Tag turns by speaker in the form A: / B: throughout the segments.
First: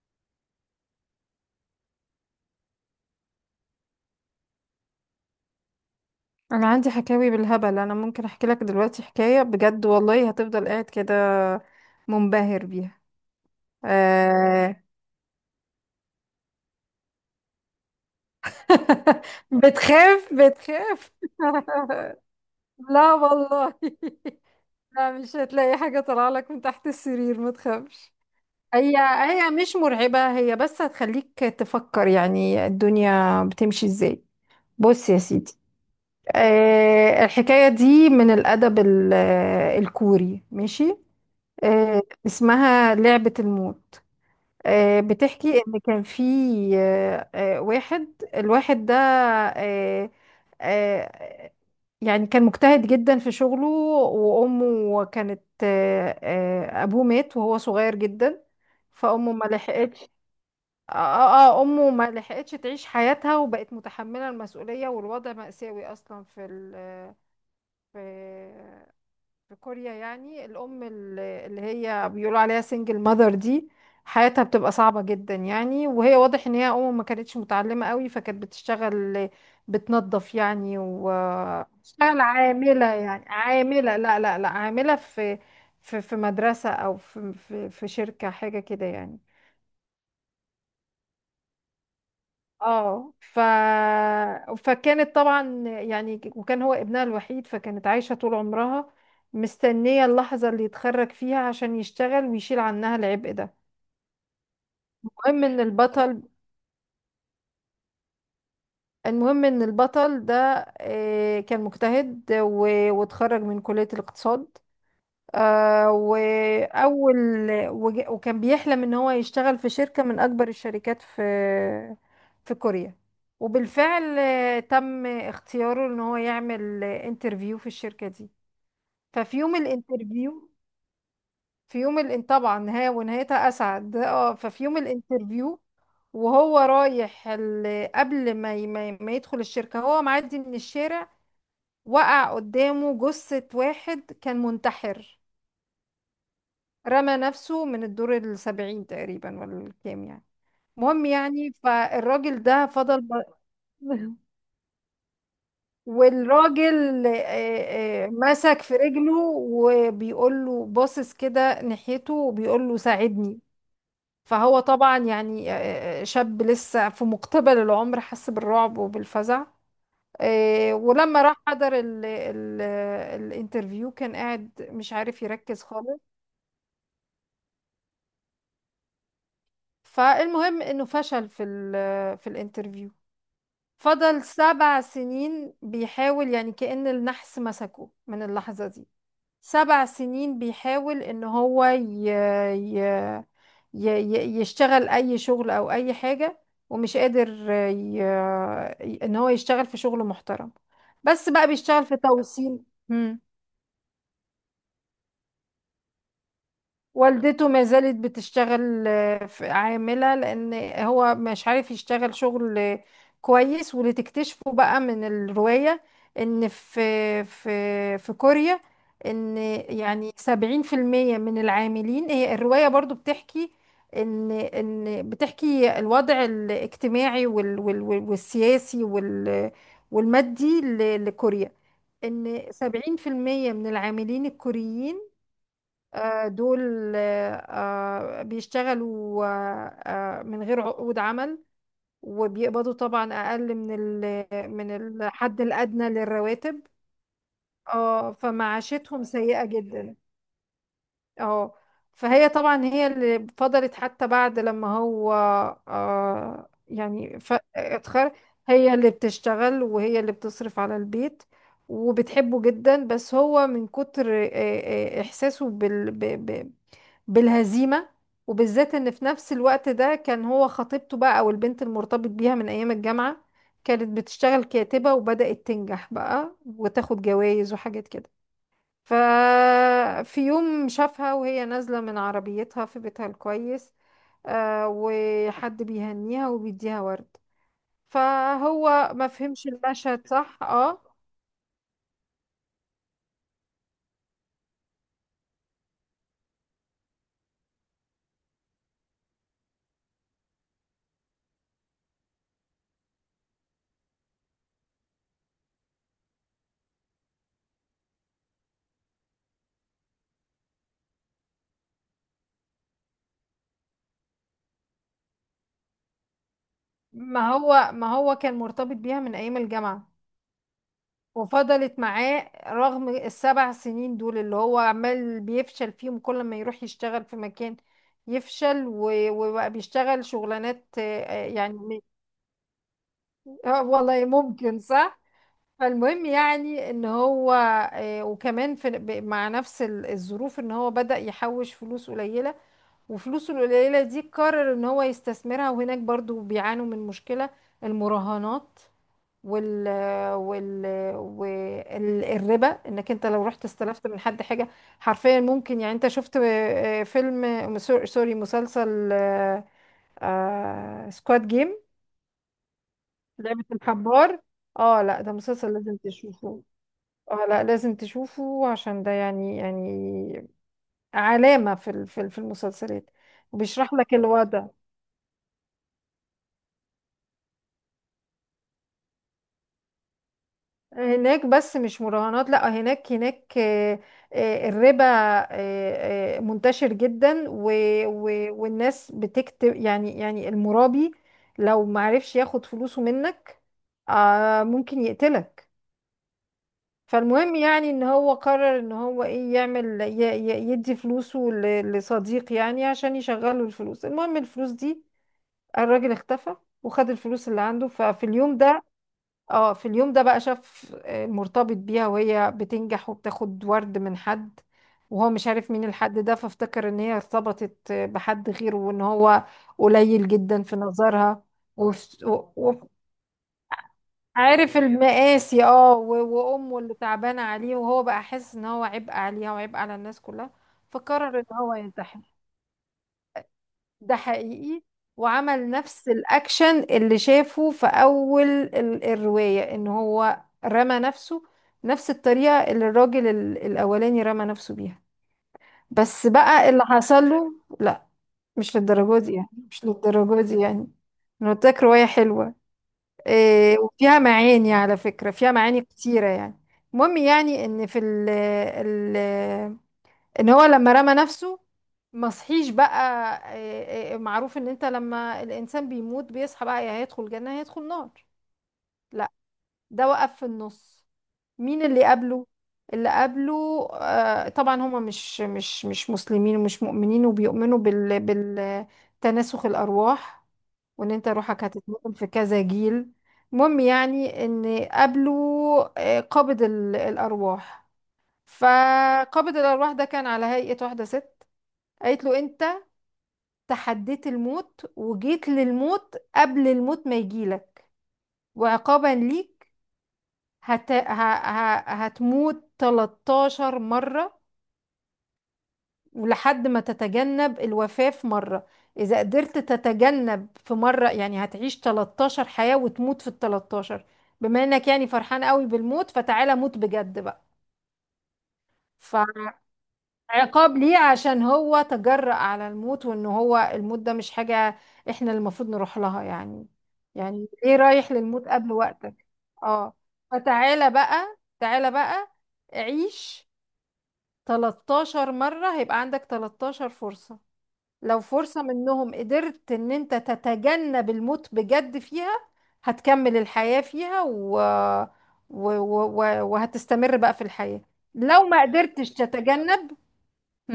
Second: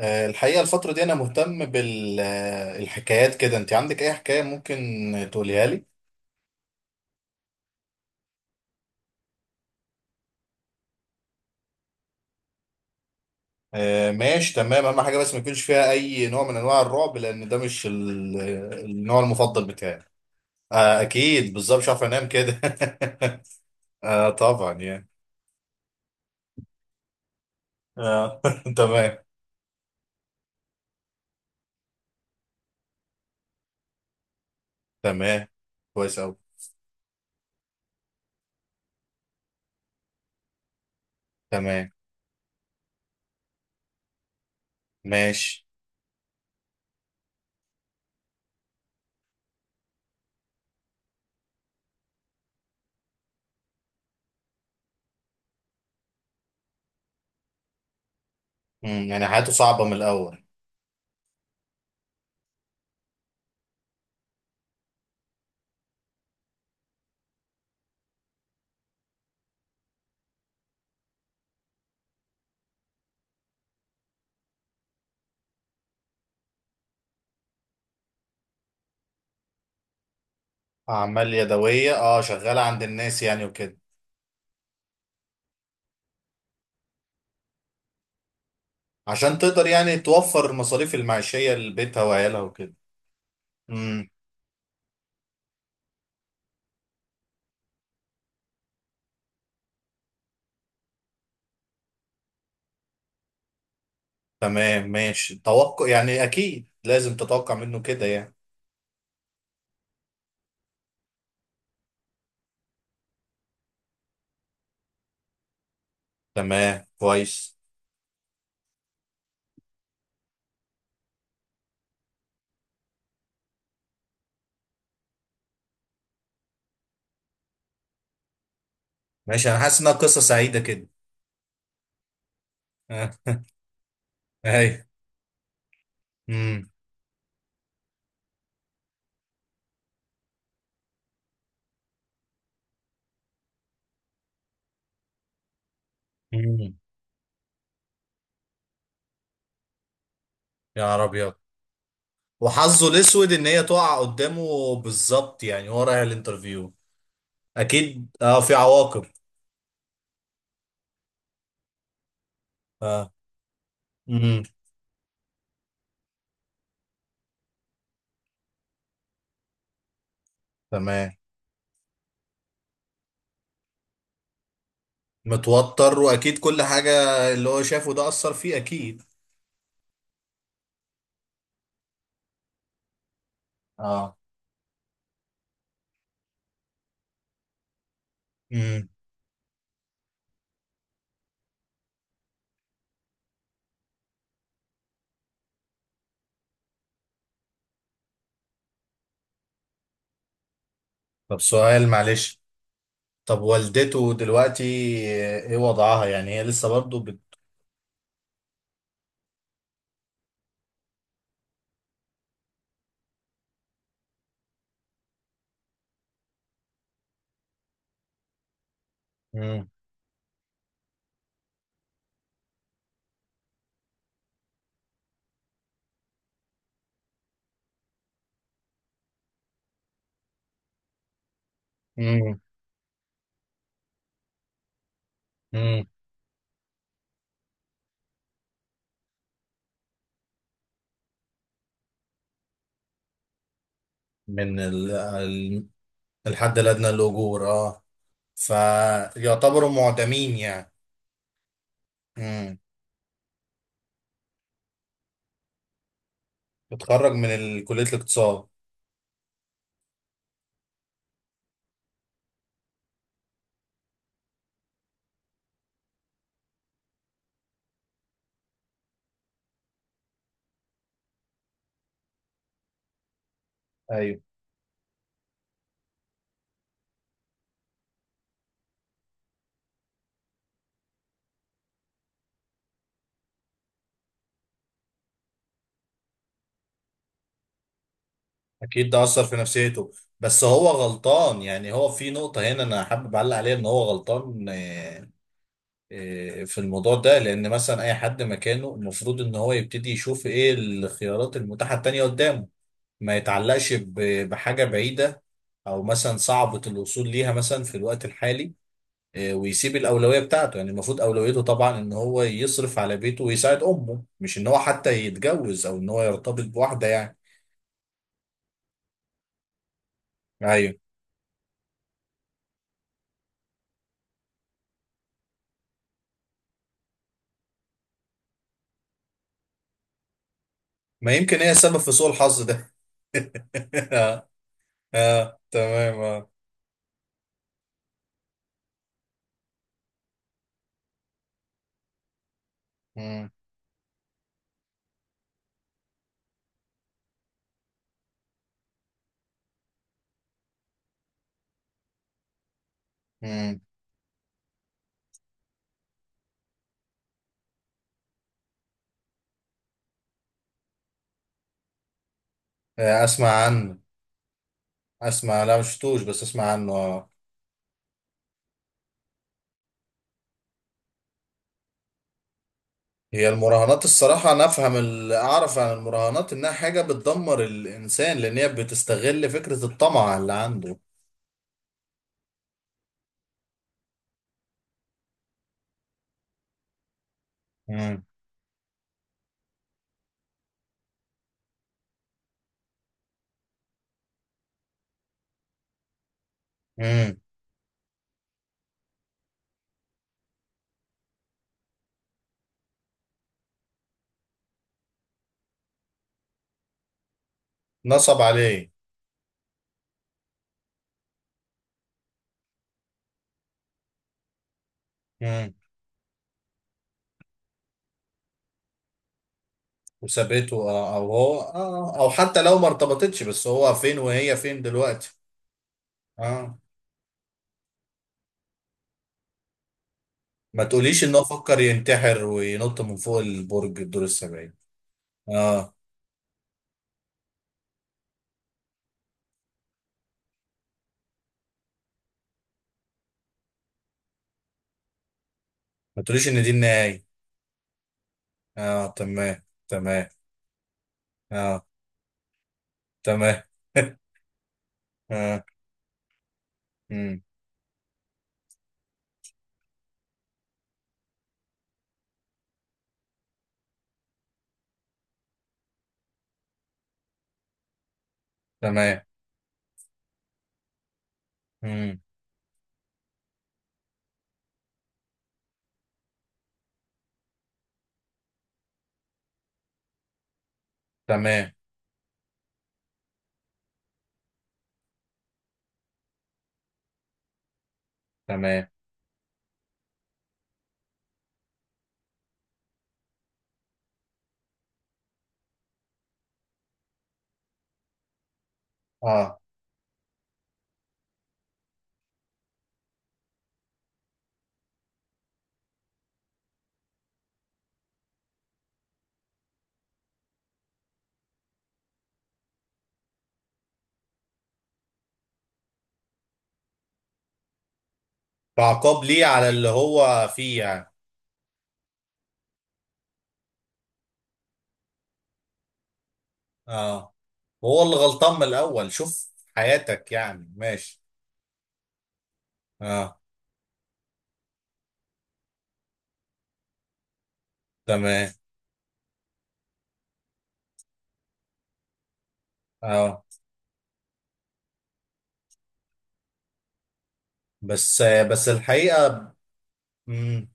A: الحقيقة الفترة دي أنا مهتم بالحكايات كده. أنت عندك أي حكاية ممكن تقوليها لي؟
B: انا عندي حكاوي بالهبل. انا ممكن احكي لك دلوقتي حكاية بجد، والله هتفضل قاعد كده منبهر بيها.
A: آه، ماشي
B: آه
A: تمام. أهم حاجة بس ما يكونش فيها أي نوع من أنواع الرعب، لأن ده مش النوع المفضل بتاعي.
B: بتخاف
A: آه،
B: بتخاف.
A: أكيد بالظبط، مش عارف أنام كده.
B: لا والله.
A: آه طبعا يعني.
B: لا، مش هتلاقي حاجة طالعة لك من تحت السرير، ما تخافش.
A: آه.
B: هي
A: تمام.
B: هي مش مرعبة، هي بس هتخليك تفكر يعني الدنيا بتمشي ازاي. بص يا
A: تمام،
B: سيدي.
A: كويس أوي.
B: الحكاية دي من الأدب الكوري. ماشي.
A: تمام،
B: اسمها لعبة الموت. بتحكي
A: ماشي.
B: ان كان في واحد. الواحد ده آه، آه، يعني كان مجتهد جدا في شغله، وامه كانت ابوه مات وهو صغير جدا،
A: يعني
B: فامه ما
A: حياته صعبة من
B: لحقتش.
A: الأول.
B: امه ما لحقتش تعيش حياتها، وبقت متحملة المسؤولية، والوضع مأساوي اصلا في في كوريا. يعني الأم اللي هي بيقولوا عليها سنجل ماذر دي حياتها بتبقى صعبة جدا. يعني وهي واضح ان هي أم ما كانتش متعلمة قوي، فكانت بتشتغل، بتنظف يعني،
A: أعمال يدوية،
B: وبتشتغل
A: شغالة عند
B: عاملة،
A: الناس
B: يعني
A: يعني وكده.
B: عاملة، لا لا لا، عاملة في مدرسة، أو في شركة، حاجة كده يعني.
A: عشان تقدر يعني توفر المصاريف المعيشية لبيتها وعيالها وكده.
B: اه ف...
A: امم.
B: فكانت طبعا يعني، وكان هو ابنها الوحيد، فكانت عايشة طول عمرها مستنية اللحظة اللي يتخرج فيها عشان يشتغل ويشيل عنها العبء ده.
A: تمام، ماشي،
B: المهم ان
A: توقع
B: البطل
A: يعني، اكيد لازم تتوقع منه كده يعني.
B: المهم ان البطل ده كان مجتهد واتخرج من كلية الاقتصاد. آه
A: تمام،
B: وأول
A: كويس.
B: وكان بيحلم إن هو يشتغل في شركة من أكبر الشركات في كوريا. وبالفعل تم اختياره إن هو يعمل انترفيو في الشركة دي. ففي
A: ماشي،
B: يوم
A: انا حاسس انها قصه
B: الانترفيو،
A: سعيده كده.
B: في يوم الان طبعا نهاية،
A: اه.
B: ونهايتها أسعد. اه، ففي يوم
A: ايوه.
B: الانترفيو وهو
A: امم.
B: رايح قبل ما يدخل الشركة، هو معدي من الشارع. وقع قدامه جثة واحد كان منتحر،
A: امم.
B: رمى نفسه من الدور 70 تقريبا ولا الكام يعني.
A: يا نهار
B: المهم
A: ابيض.
B: يعني، فالراجل ده
A: وحظه
B: فضل
A: الاسود ان هي تقع قدامه بالظبط، يعني هو رايح الانترفيو.
B: والراجل
A: اكيد، في
B: مسك في
A: عواقب.
B: رجله، وبيقول له باصص كده ناحيته، وبيقول له
A: اه.
B: ساعدني.
A: امم.
B: فهو طبعا يعني شاب لسه في مقتبل العمر، حس بالرعب وبالفزع.
A: تمام.
B: ولما راح حضر ال الانترفيو، كان قاعد مش عارف يركز
A: متوتر،
B: خالص.
A: واكيد كل حاجه اللي هو شافه ده اثر فيه اكيد.
B: فالمهم انه فشل في الانترفيو.
A: اه.
B: فضل 7 سنين بيحاول، يعني كأن النحس مسكه من اللحظة دي.
A: امم.
B: 7 سنين بيحاول ان هو ي... يشتغل اي شغل او اي حاجة، ومش قادر ان هو يشتغل في شغل محترم، بس
A: طب
B: بقى بيشتغل
A: سؤال
B: في
A: معلش،
B: توصيل.
A: طب والدته دلوقتي ايه وضعها؟ يعني هي لسه برضو؟
B: والدته ما زالت بتشتغل عاملة، لأن هو مش عارف يشتغل شغل كويس. واللي تكتشفه بقى من الرواية إن في في كوريا، إن
A: مم.
B: يعني 70% من العاملين، هي الرواية برضو بتحكي إن بتحكي الوضع الاجتماعي والسياسي والمادي لكوريا،
A: مم.
B: إن 70% من العاملين الكوريين
A: مم.
B: دول بيشتغلوا من غير عقود عمل، وبيقبضوا طبعا أقل
A: من
B: من
A: ال...
B: الحد
A: ال...
B: الأدنى
A: الحد
B: للرواتب.
A: الأدنى للأجور. اه
B: اه، فمعاشتهم سيئة
A: فيعتبروا
B: جدا.
A: معدمين يعني.
B: اه، فهي
A: مم.
B: طبعا هي اللي فضلت، حتى بعد لما هو
A: اتخرج من كلية
B: اتخرج،
A: الاقتصاد.
B: هي اللي بتشتغل وهي اللي بتصرف على البيت، وبتحبه جدا. بس هو من كتر إحساسه بالهزيمة، وبالذات ان في نفس الوقت ده كان هو خطيبته بقى، او البنت المرتبط بيها من ايام الجامعة، كانت
A: ايوه،
B: بتشتغل كاتبة وبدأت تنجح بقى وتاخد جوائز وحاجات كده. ففي يوم شافها وهي نازلة من عربيتها في بيتها الكويس، وحد بيهنيها وبيديها ورد.
A: اكيد
B: فهو
A: ده
B: ما
A: أثر في
B: فهمش
A: نفسيته.
B: المشهد صح،
A: بس هو
B: اه.
A: غلطان، يعني هو في نقطة هنا انا حابب اعلق عليها ان هو غلطان في الموضوع ده، لان مثلا اي حد مكانه المفروض ان هو يبتدي يشوف ايه الخيارات المتاحة التانية قدامه. ما يتعلقش بحاجة بعيدة، أو مثلا صعبة الوصول ليها مثلا في الوقت الحالي. ويسيب الأولوية بتاعته، يعني المفروض أولويته طبعا إن هو يصرف على بيته ويساعد أمه، مش إن هو حتى يتجوز أو إن هو يرتبط بواحدة يعني.
B: ما هو كان مرتبط بيها من ايام الجامعة،
A: أيوه.
B: وفضلت معاه رغم ال7 سنين دول اللي هو عمال بيفشل فيهم. كل ما يروح يشتغل في مكان يفشل، وبقى بيشتغل شغلانات
A: ما يمكن هي السبب في سوء الحظ ده.
B: والله
A: آه.
B: ممكن صح.
A: آه، تمام.
B: فالمهم
A: آه.
B: يعني ان هو وكمان مع نفس الظروف، ان هو بدأ يحوش فلوس قليلة،
A: مم.
B: وفلوسه القليلة دي قرر ان هو يستثمرها. وهناك برضو بيعانوا من مشكلة المراهنات، وال وال والربا. انك انت لو رحت
A: مم.
B: استلفت من حد حاجه، حرفيا ممكن. يعني انت شفت فيلم سوري مسلسل، سكواد جيم،
A: آه، أسمع
B: لعبه
A: عنه.
B: الحبار؟ اه، لا، ده
A: أسمع،
B: مسلسل
A: لا
B: لازم
A: مشفتوش، بس
B: تشوفه.
A: أسمع عنه.
B: اه لا، لازم تشوفه عشان ده يعني يعني علامه في المسلسلات،
A: هي
B: وبيشرح
A: المراهنات،
B: لك
A: الصراحة أنا
B: الوضع
A: أفهم، اللي أعرف عن المراهنات إنها حاجة بتدمر الإنسان، لأن هي بتستغل فكرة الطمع اللي عنده.
B: هناك. بس مش مراهنات، لا، هناك هناك الربا منتشر جدا، و
A: مم.
B: و والناس بتكتب. يعني يعني المرابي لو معرفش ياخد فلوسه منك ممكن يقتلك.
A: مم.
B: فالمهم يعني ان هو قرر ان هو ايه، يعمل يدي فلوسه لصديق يعني عشان يشغله الفلوس. المهم الفلوس دي، الراجل اختفى وخد الفلوس اللي عنده. ففي
A: نصب
B: اليوم ده،
A: عليه.
B: اه، في اليوم ده بقى شاف مرتبط بيها وهي بتنجح وبتاخد ورد من حد، وهو مش عارف
A: مم.
B: مين الحد ده، فافتكر ان هي ارتبطت بحد غيره، وان هو قليل جدا في
A: وسابته أو
B: نظرها.
A: هو
B: وف-
A: أو
B: و-
A: حتى لو ما
B: و-
A: ارتبطتش، بس هو فين وهي
B: عارف
A: فين دلوقتي؟
B: المقاسي اه،
A: آه.
B: وامه اللي تعبانه عليه، وهو بقى حاسس ان هو عبء عليها وعبء على الناس كلها.
A: ما تقوليش إن
B: فقرر
A: هو
B: ان هو
A: فكر
B: ينتحر.
A: ينتحر وينط من فوق البرج
B: ده
A: الدور السبعين.
B: حقيقي. وعمل
A: آه.
B: نفس الأكشن اللي شافه في أول الرواية، إن هو رمى نفسه، نفس الطريقة اللي الراجل الأولاني رمى نفسه بيها.
A: ما
B: بس
A: تقوليش إن
B: بقى
A: دي
B: اللي
A: النهاية.
B: حصل له، لا، مش
A: آه،
B: للدرجة دي يعني،
A: تمام،
B: مش
A: تمام.
B: للدرجة دي يعني. أنا قلت لك
A: آه.
B: رواية حلوة.
A: تمام.
B: إيه، وفيها معاني على فكرة، فيها
A: آه
B: معاني كتيرة يعني. المهم
A: مم.
B: يعني إن في ال ان هو لما رمى نفسه ما صحيش بقى. معروف ان انت لما الانسان بيموت بيصحى بقى، يا هيدخل جنة يا هيدخل نار.
A: تمام.
B: لا، ده وقف في النص. مين اللي
A: مم.
B: قبله؟ اللي قبله طبعا هما مش مسلمين ومش مؤمنين، وبيؤمنوا بالتناسخ الارواح، وان انت روحك
A: تمام،
B: هتتنقل في كذا جيل. المهم يعني ان قبله قابض الارواح.
A: تمام.
B: فقابض الارواح ده كان على هيئة واحدة ست. قالت له: انت تحديت الموت وجيت للموت قبل الموت ما يجيلك، وعقابا
A: اه،
B: ليك هت... ه... ه... هتموت 13 مرة، ولحد ما تتجنب الوفاة في مرة. إذا قدرت تتجنب في مرة يعني، هتعيش 13 حياة وتموت في ال 13. بما إنك يعني فرحان قوي بالموت، فتعالى موت بجد بقى. ف...
A: كعقاب ليه على اللي هو
B: عقاب
A: فيه
B: ليه
A: يعني.
B: عشان هو تجرأ على الموت، وان هو الموت ده مش حاجة احنا اللي المفروض نروح لها يعني.
A: اه.
B: يعني ليه
A: وهو
B: رايح
A: اللي
B: للموت
A: غلطان من
B: قبل
A: الاول،
B: وقتك؟
A: شوف
B: اه،
A: حياتك يعني،
B: فتعالى
A: ماشي.
B: بقى، تعالى بقى،
A: اه،
B: عيش 13 مرة، هيبقى عندك 13 فرصة. لو
A: تمام.
B: فرصة منهم قدرت ان انت تتجنب الموت بجد فيها، هتكمل
A: اه.
B: الحياة فيها وهتستمر بقى في الحياة.
A: بس
B: لو ما
A: بس
B: قدرتش
A: الحقيقه.
B: تتجنب،
A: مم.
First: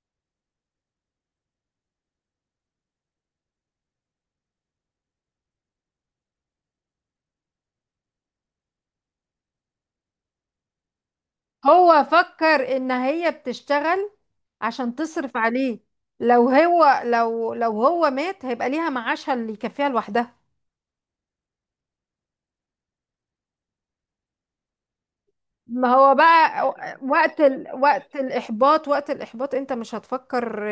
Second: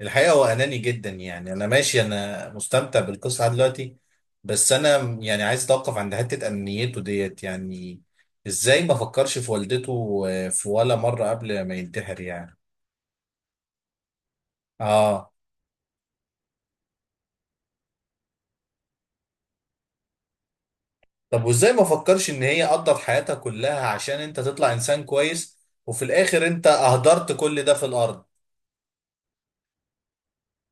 A: الحقيقه هو اناني جدا، يعني انا ماشي، انا مستمتع بالقصه دلوقتي. بس انا يعني عايز اتوقف عند حته انانيته ديت يعني. ازاي ما فكرش في والدته في ولا مره قبل ما
B: هو
A: ينتحر يعني؟
B: فكر ان هي بتشتغل عشان
A: اه.
B: تصرف عليه. لو هو لو لو هو مات هيبقى ليها معاشها اللي يكفيها لوحدها.
A: طب وازاي ما فكرش ان هي قضت حياتها كلها عشان انت تطلع انسان كويس،
B: ما
A: وفي
B: هو
A: الاخر انت
B: بقى
A: اهدرت كل ده في
B: وقت
A: الارض.
B: الإحباط، وقت الإحباط أنت مش هتفكر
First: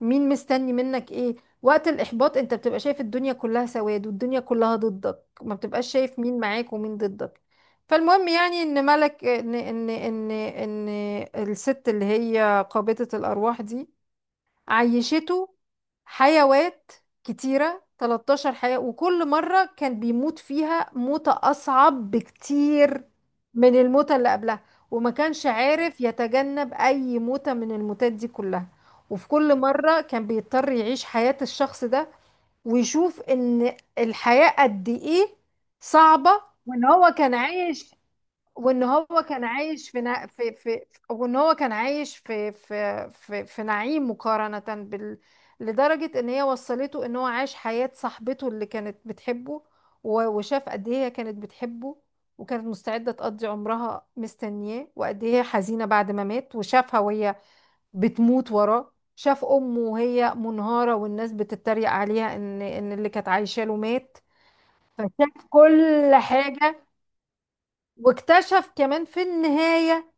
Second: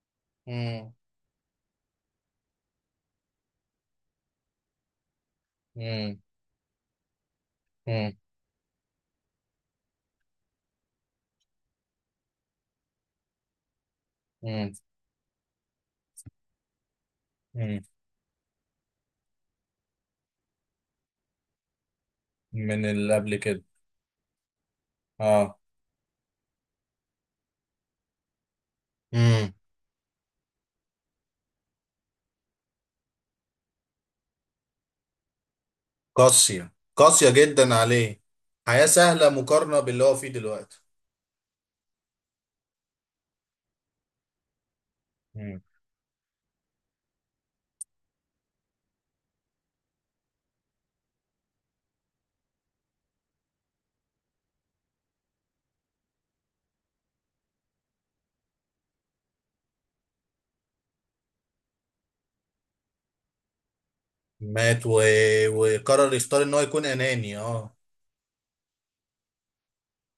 B: مين مستني
A: مم.
B: منك إيه. وقت الإحباط أنت بتبقى شايف الدنيا كلها سواد، والدنيا كلها ضدك، ما بتبقاش شايف
A: مم.
B: مين معاك ومين ضدك.
A: مم.
B: فالمهم يعني إن ملك إن الست اللي هي قابضة الأرواح دي
A: مم.
B: عيشته حيوات
A: مم.
B: كتيرة، 13 حياة، وكل مرة كان بيموت فيها موتة أصعب
A: من
B: بكتير
A: اللي قبل كده.
B: من الموتة اللي قبلها. وما كانش
A: اه.
B: عارف يتجنب أي موتة من الموتات دي كلها، وفي
A: مم.
B: كل مرة كان بيضطر يعيش حياة الشخص ده، ويشوف إن الحياة قد إيه صعبة.
A: قاسية
B: وإن هو
A: قاسية
B: كان
A: جدا
B: عايش،
A: عليه.
B: وان
A: حياة
B: هو
A: سهلة
B: كان
A: مقارنة
B: عايش في
A: باللي هو
B: نا...
A: فيه
B: في في
A: دلوقتي.
B: وان هو كان عايش في نعيم مقارنة بال،
A: مم.
B: لدرجة ان هي وصلته ان هو عاش حياة صاحبته اللي كانت بتحبه، وشاف قد ايه هي كانت بتحبه، وكانت مستعدة تقضي عمرها مستنياه، وقد ايه هي حزينة بعد ما مات. وشافها وهي بتموت وراه، شاف امه وهي منهارة، والناس بتتريق عليها ان اللي كانت عايشة له مات.
A: مات.
B: فشاف
A: وقرر
B: كل
A: يختار ان هو يكون
B: حاجة.
A: اناني اه
B: واكتشف كمان في النهاية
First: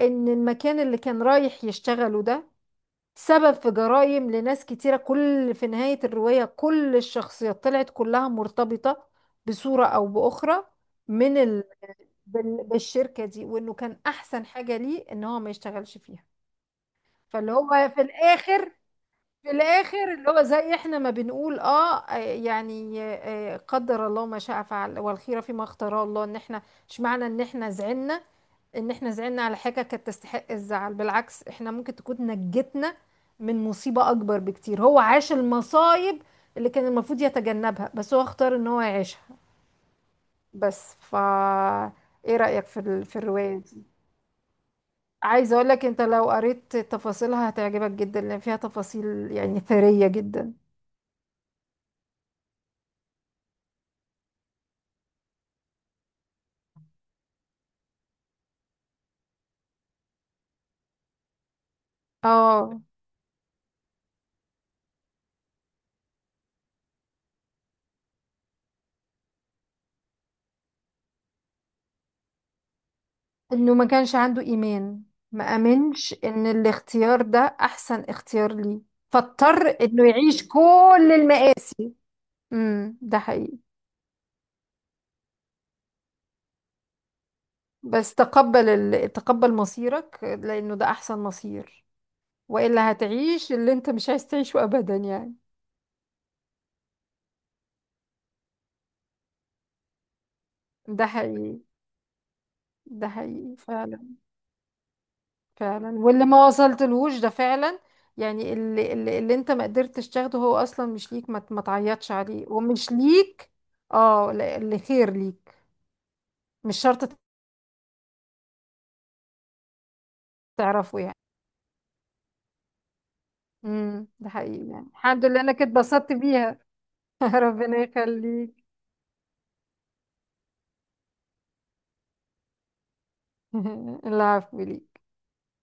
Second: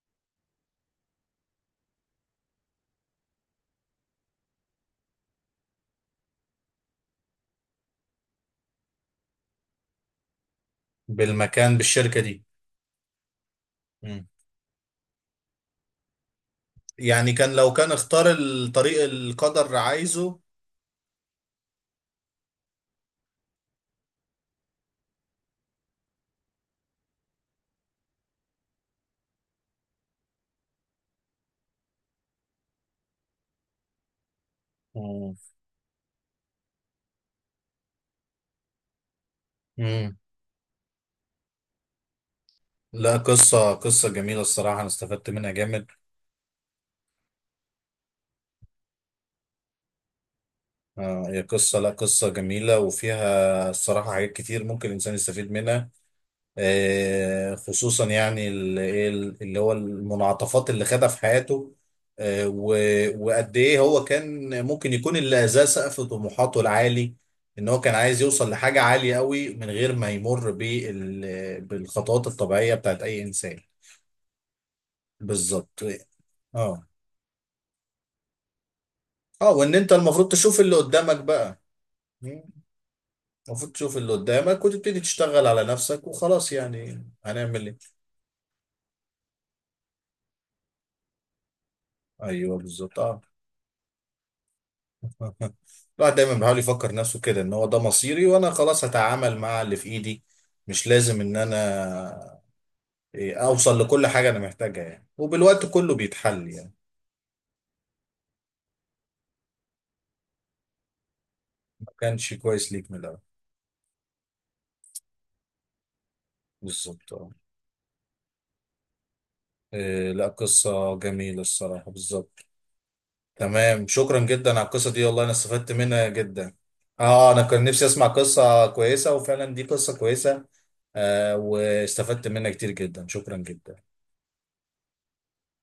B: ان المكان اللي كان رايح يشتغله ده سبب في جرائم لناس كتيرة. كل في نهاية الرواية كل الشخصيات طلعت كلها مرتبطة بصورة او باخرى من ال...
A: بالمكان، بالشركة دي.
B: بالشركة دي، وانه كان
A: مم.
B: احسن حاجة ليه ان هو ما يشتغلش فيها.
A: يعني
B: فاللي
A: كان لو
B: هو
A: كان
B: في
A: اختار
B: الاخر،
A: الطريق
B: في
A: القدر
B: الاخر، اللي
A: عايزه.
B: هو زي احنا ما بنقول اه، قدر الله ما شاء فعل، والخيره فيما اختاره الله. ان احنا مش معنى ان احنا زعلنا، ان احنا زعلنا على حاجه كانت تستحق الزعل، بالعكس احنا ممكن تكون نجتنا من مصيبه اكبر بكتير. هو عاش المصايب اللي كان المفروض يتجنبها، بس هو اختار ان هو يعيشها.
A: مم.
B: بس ف ايه رايك
A: لا،
B: في الروايه
A: قصة
B: دي؟
A: قصة جميلة، الصراحة أنا استفدت منها
B: عايزه اقول لك،
A: جامد.
B: انت لو قريت تفاصيلها هتعجبك جدا، لان فيها تفاصيل يعني ثريه جدا.
A: آه، هي قصة، لا، قصة جميلة، وفيها الصراحة حاجات كتير ممكن الإنسان يستفيد منها. آه، خصوصا يعني اللي هو المنعطفات اللي خدها في حياته.
B: اه،
A: وقد إيه هو كان ممكن يكون اللي أذاه سقف طموحاته العالي. إن هو كان عايز يوصل لحاجة عالية قوي من غير ما يمر بالخطوات الطبيعية بتاعت أي إنسان.
B: انه ما كانش عنده ايمان. ما
A: بالظبط،
B: امنش ان
A: اه.
B: الاختيار ده احسن اختيار ليه،
A: اه، وإن
B: فاضطر
A: أنت
B: انه
A: المفروض
B: يعيش
A: تشوف اللي
B: كل
A: قدامك بقى.
B: المآسي. امم، ده حقيقي.
A: المفروض تشوف اللي قدامك وتبتدي تشتغل على نفسك وخلاص، يعني هنعمل ايه؟
B: بس تقبل تقبل مصيرك لانه ده احسن مصير،
A: ايوه،
B: والا
A: بالظبط، اه.
B: هتعيش اللي انت مش عايز تعيشه ابدا يعني.
A: الواحد دايما بيحاول يفكر نفسه كده ان هو ده مصيري وانا خلاص هتعامل مع اللي في ايدي. مش
B: ده
A: لازم ان
B: حقيقي،
A: انا
B: ده حقيقي
A: اوصل لكل
B: فعلا.
A: حاجه انا محتاجها يعني، وبالوقت كله
B: فعلا، واللي ما
A: بيتحل يعني.
B: وصلتلهوش ده فعلا يعني، اللي انت ما قدرتش تاخده هو اصلا مش ليك. ما
A: ما
B: تعيطش
A: كانش
B: عليه
A: كويس ليك
B: ومش
A: من الاول.
B: ليك. اه، اللي خير ليك مش
A: بالظبط،
B: شرط
A: اه. لا، قصه
B: تعرفه يعني.
A: جميله الصراحه، بالظبط. تمام،
B: امم،
A: شكرا
B: ده
A: جدا على
B: حقيقي يعني.
A: القصة دي، والله
B: الحمد
A: انا
B: لله، انا كنت
A: استفدت منها
B: اتبسطت
A: جدا.
B: بيها.
A: اه، انا كان
B: ربنا
A: نفسي اسمع
B: يخليك.
A: قصة كويسة، وفعلا دي قصة كويسة. آه واستفدت منها كتير جدا، شكرا جدا.
B: العفو ليك.